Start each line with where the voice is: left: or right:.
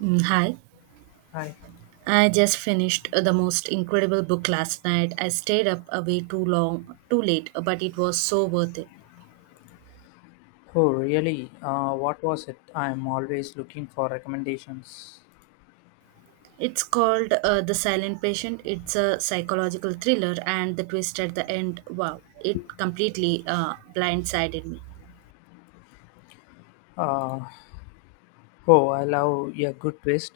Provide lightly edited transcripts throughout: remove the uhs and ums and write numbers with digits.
right: Hi,
left: Hi.
right: I just finished the most incredible book last night. I stayed up way too long, too late, but it was so worth it.
left: Oh, really? What was it? I'm always looking for recommendations.
right: It's called The Silent Patient. It's a psychological thriller, and the twist at the end, wow, it completely blindsided me.
left: Uh, oh, I love a good twist.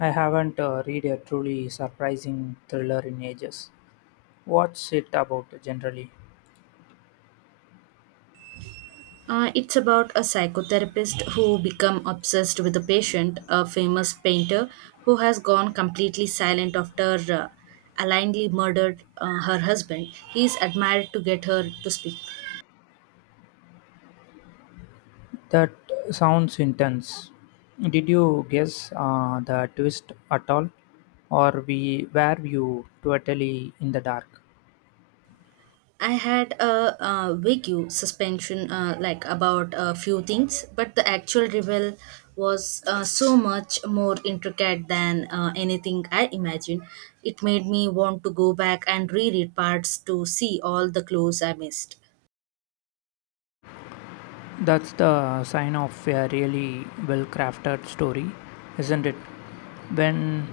left: I haven't read a truly surprising thriller in ages. What's it about generally?
right: It's about a psychotherapist who become obsessed with a patient, a famous painter who has gone completely silent after allegedly murdered her husband. He is admired to get her to speak.
left: That sounds intense. Did you guess the twist at all, or we were you totally in the dark?
right: I had a, vague suspension like about a few things, but the actual reveal was so much more intricate than anything I imagined. It made me want to go back and reread parts to see all the clues I missed.
left: That's the sign of a really well crafted story, isn't it? When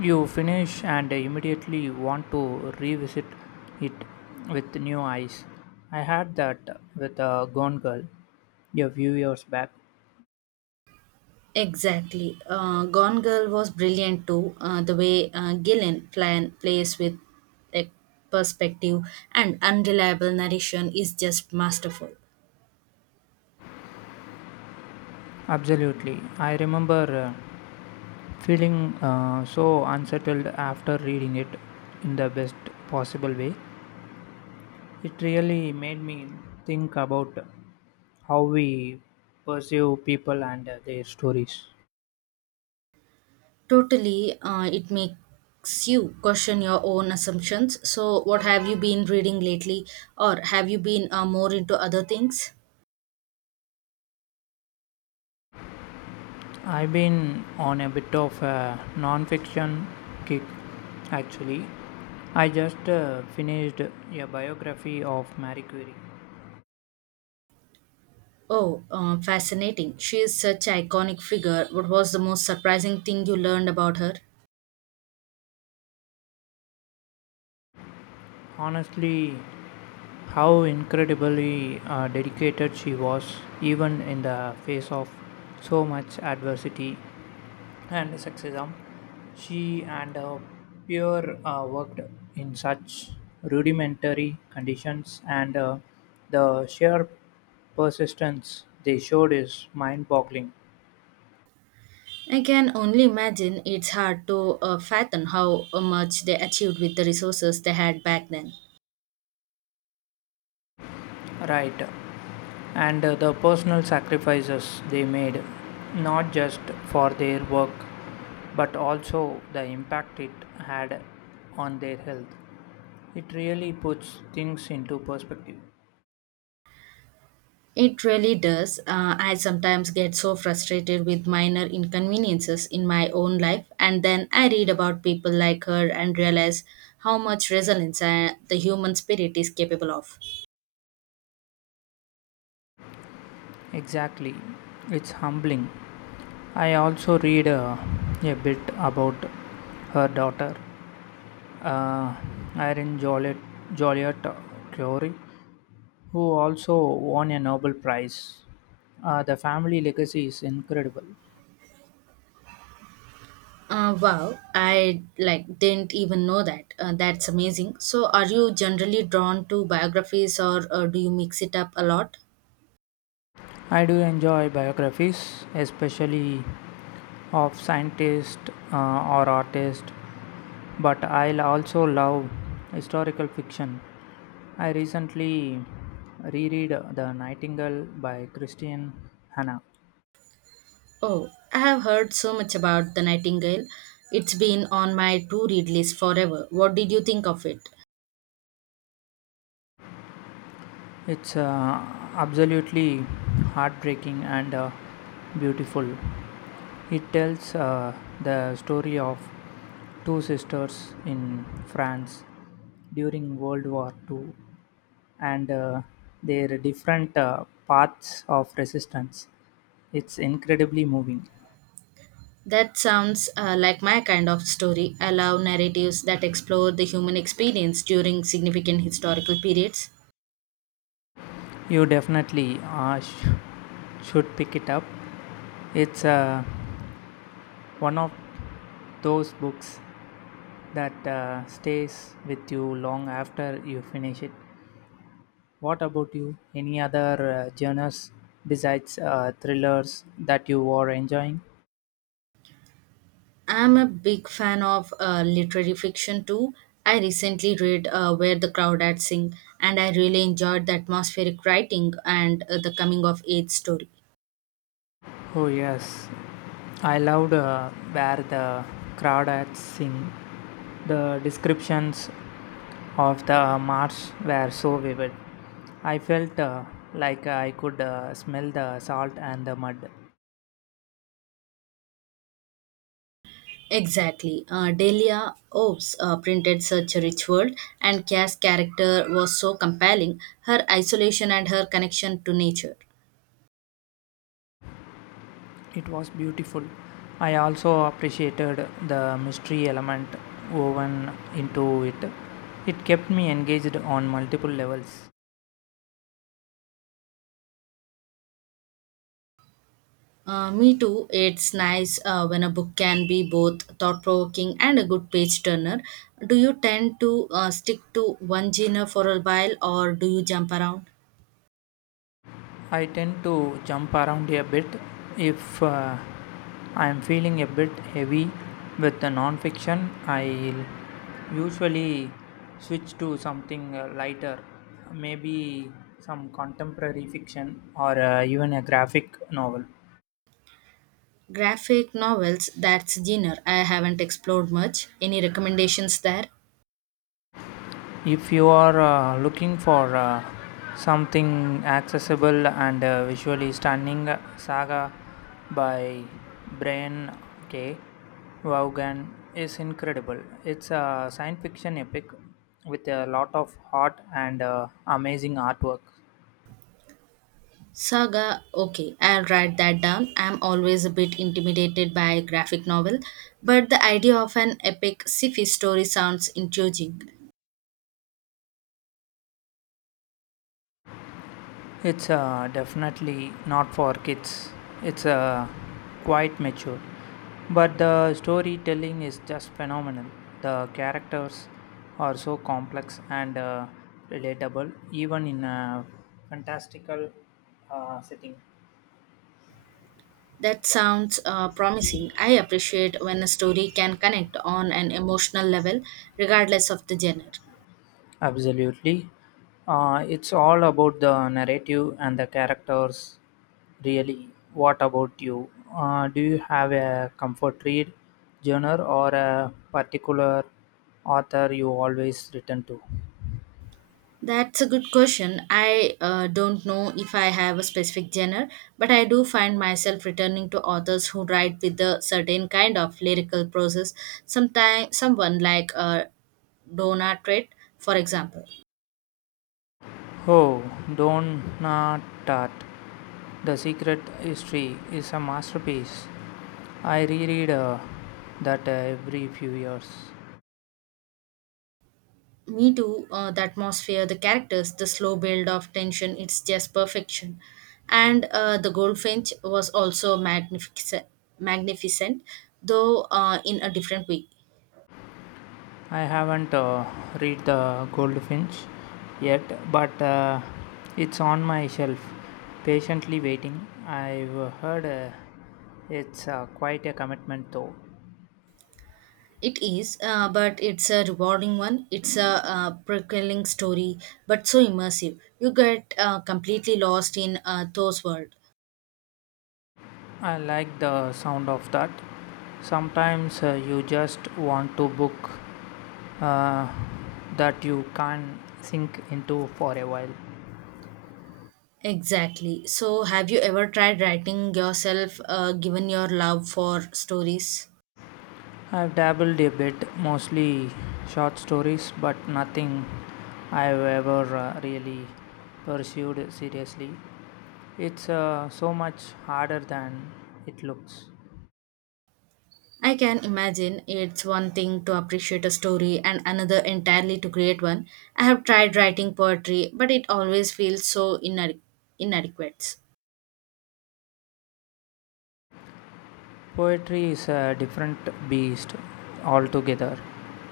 left: you finish and immediately want to revisit it with new eyes. I had that with a Gone Girl a few years back.
right: Exactly. Gone Girl was brilliant too. The way Gillian plays with like, perspective and unreliable narration is just masterful.
left: Absolutely. I remember uh, feeling so unsettled after reading it in the best possible way. It really made me think about how we perceive people and their stories.
right: Totally, it makes you question your own assumptions. So, what have you been reading lately, or have you been more into other things?
left: I've been on a bit of a non-fiction kick actually. I just finished a biography of Marie Curie.
right: Oh, fascinating. She is such an iconic figure. What was the most surprising thing you learned about her?
left: Honestly, how incredibly dedicated she was, even in the face of so much adversity and sexism. She and Pierre worked in such rudimentary conditions, and the sheer persistence they showed is mind boggling.
right: I can only imagine it's hard to fathom how much they achieved with the resources they had back then.
left: Right, and the personal sacrifices they made, not just for their work, but also the impact it had on their health. It really puts things into perspective.
right: It really does. I sometimes get so frustrated with minor inconveniences in my own life, and then I read about people like her and realize how much resilience the human spirit is capable of.
left: Exactly. It's humbling. I also read a bit about her daughter, uh, Irene Joliet Curie, who also won a Nobel Prize. The family legacy is incredible.
right: Wow, I like didn't even know that. That's amazing. So, are you generally drawn to biographies, or do you mix it up a lot?
left: I do enjoy biographies, especially of scientists uh, or artists, but I also love historical fiction. I recently reread The Nightingale by Christian Hanna.
right: Oh, I have heard so much about The Nightingale. It's been on my to read list forever. What did you think of it?
left: It's absolutely heartbreaking and beautiful. It tells the story of two sisters in France during World War II and their different paths of resistance. It's incredibly moving.
right: That sounds like my kind of story. I love narratives that explore the human experience during significant historical periods.
left: You definitely should pick it up. It's one of those books that stays with you long after you finish it. What about you? Any other genres besides thrillers that you are enjoying?
right: I'm a big fan of literary fiction too. I recently read Where the Crowd At Sing, and I really enjoyed the atmospheric writing and the coming of age story.
left: Oh yes, I loved where the crawdads sing. The descriptions of the marsh were so vivid. I felt like I could smell the salt and the mud.
right: Exactly. Delia Oves printed such a rich world, and Cass' character was so compelling, her isolation and her connection to nature.
left: It was beautiful. I also appreciated the mystery element woven into it. It kept me engaged on multiple levels.
right: Me too. It's nice when a book can be both thought provoking and a good page turner. Do you tend to stick to one genre for a while or do you jump around?
left: I tend to jump around a bit if I am feeling a bit heavy with the non-fiction. I'll usually switch to something lighter, maybe some contemporary fiction or even a graphic novel.
right: Graphic novels, that's genre. I haven't explored much. Any recommendations there?
left: If you are looking for something accessible and visually stunning, Saga by Brian K. Vaughan is incredible. It's a science fiction epic with a lot of heart and amazing artwork.
right: Saga, okay, I'll write that down. I'm always a bit intimidated by graphic novel, but the idea of an epic sci-fi story sounds intriguing.
left: It's definitely not for kids. It's quite mature. But the storytelling is just phenomenal. The characters are so complex and relatable, even in a fantastical setting.
right: That sounds promising. I appreciate when a story can connect on an emotional level, regardless of the genre.
left: Absolutely. It's all about the narrative and the characters, really. What about you? Do you have a comfort read genre or a particular author you always return to?
right: That's a good question. I don't know if I have a specific genre, but I do find myself returning to authors who write with a certain kind of lyrical process. Sometimes, someone like Donna Treat, for example.
left: Oh, Don Tart. The Secret History is a masterpiece. I reread that every few years.
right: Me too, the atmosphere, the characters, the slow build of tension, it's just perfection. And the goldfinch was also magnificent though in a different way.
left: I haven't read The Goldfinch yet, but it's on my shelf, patiently waiting. I've heard it's quite a commitment, though.
right: It is, but it's a rewarding one. It's a prevailing story, but so immersive. You get completely lost in those world.
left: I like the sound of that. Sometimes you just want to book uh, that you can sink into for a while.
right: Exactly. So, have you ever tried writing yourself, given your love for stories?
left: I've dabbled a bit, mostly short stories, but nothing I've ever really pursued seriously. It's so much harder than it looks.
right: I can imagine it's one thing to appreciate a story and another entirely to create one. I have tried writing poetry, but it always feels so inadequate.
left: Poetry is a different beast altogether.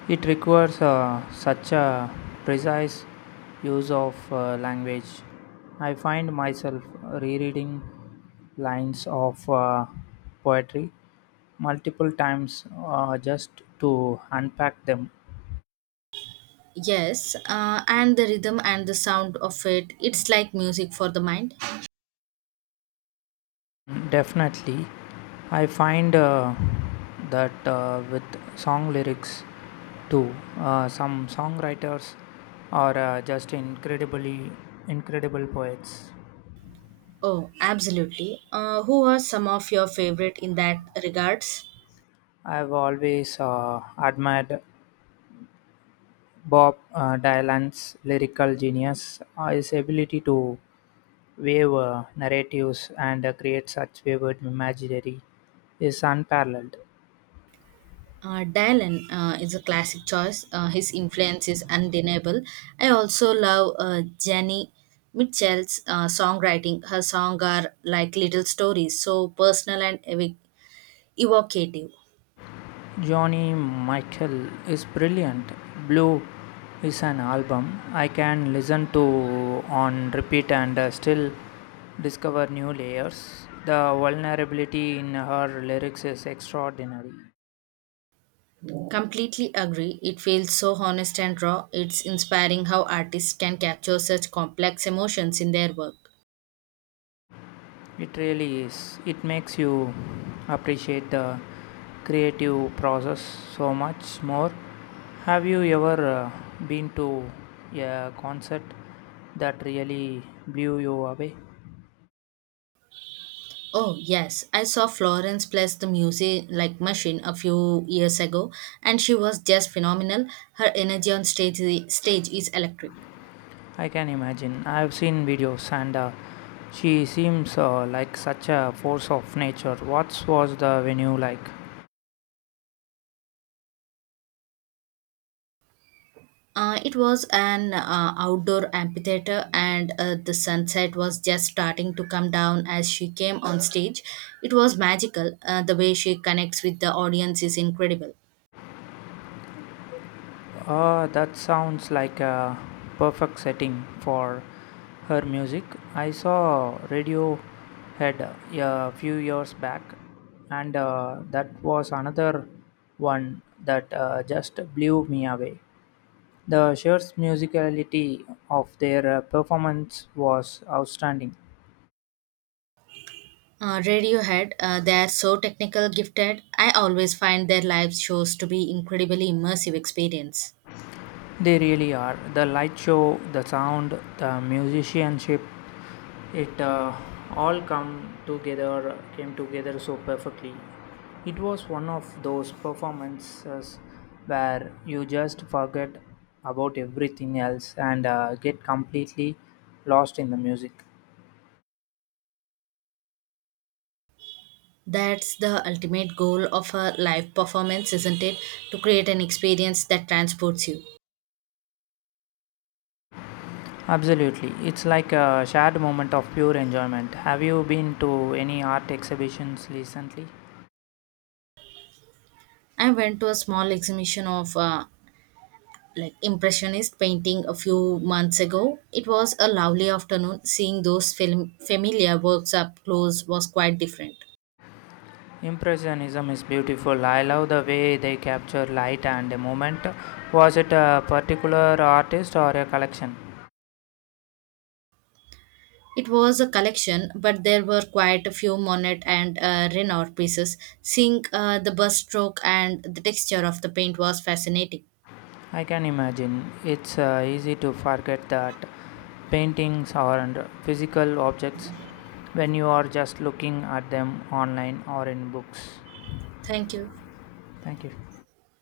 left: It requires such a precise use of language. I find myself rereading lines of poetry multiple times just to unpack them.
right: Yes, and the rhythm and the sound of it, it's like music for the mind.
left: Mm, definitely. I find that with song lyrics too, some songwriters are just incredibly incredible poets.
right: Oh, absolutely. Who are some of your favorite in that regards?
left: I've always admired Bob Dylan's lyrical genius, his ability to wave narratives and create such wayward imaginary is unparalleled.
right: Dylan is a classic choice. His influence is undeniable. I also love Jenny Mitchell's songwriting. Her songs are like little stories, so personal and evocative.
left: Johnny Mitchell is brilliant. Blue is an album I can listen to on repeat and still discover new layers. The vulnerability in her lyrics is extraordinary.
right: Completely agree. It feels so honest and raw. It's inspiring how artists can capture such complex emotions in their work.
left: It really is. It makes you appreciate the creative process so much more. Have you ever been to a concert that really blew you away?
right: Oh, yes. I saw Florence plays the music like machine a few years ago, and she was just phenomenal. Her energy on stage is electric.
left: I can imagine. I've seen videos, and she seems like such a force of nature. What was the venue like?
right: It was an outdoor amphitheater, and the sunset was just starting to come down as she came on stage. It was magical. The way she connects with the audience is incredible.
left: That sounds like a perfect setting for her music. I saw Radiohead a few years back, and that was another one that just blew me away. The sheer musicality of their performance was outstanding.
right: Radiohead, they are so technical gifted. I always find their live shows to be incredibly immersive experience.
left: They really are. The light show, the sound, the musicianship, it all come together came together so perfectly. It was one of those performances where you just forget about everything else and get completely lost in the music.
right: That's the ultimate goal of a live performance, isn't it? To create an experience that transports you.
left: Absolutely. It's like a shared moment of pure enjoyment. Have you been to any art exhibitions recently?
right: I went to a small exhibition of like impressionist painting a few months ago. It was a lovely afternoon. Seeing those familiar works up close was quite different.
left: Impressionism is beautiful. I love the way they capture light and a moment. Was it a particular artist or a collection?
right: It was a collection, but there were quite a few Monet and Renoir pieces. Seeing the brushstroke and the texture of the paint was fascinating.
left: I can imagine. It's easy to forget that paintings are physical objects when you are just looking at them online or in books.
right: Thank you.
left: Thank you.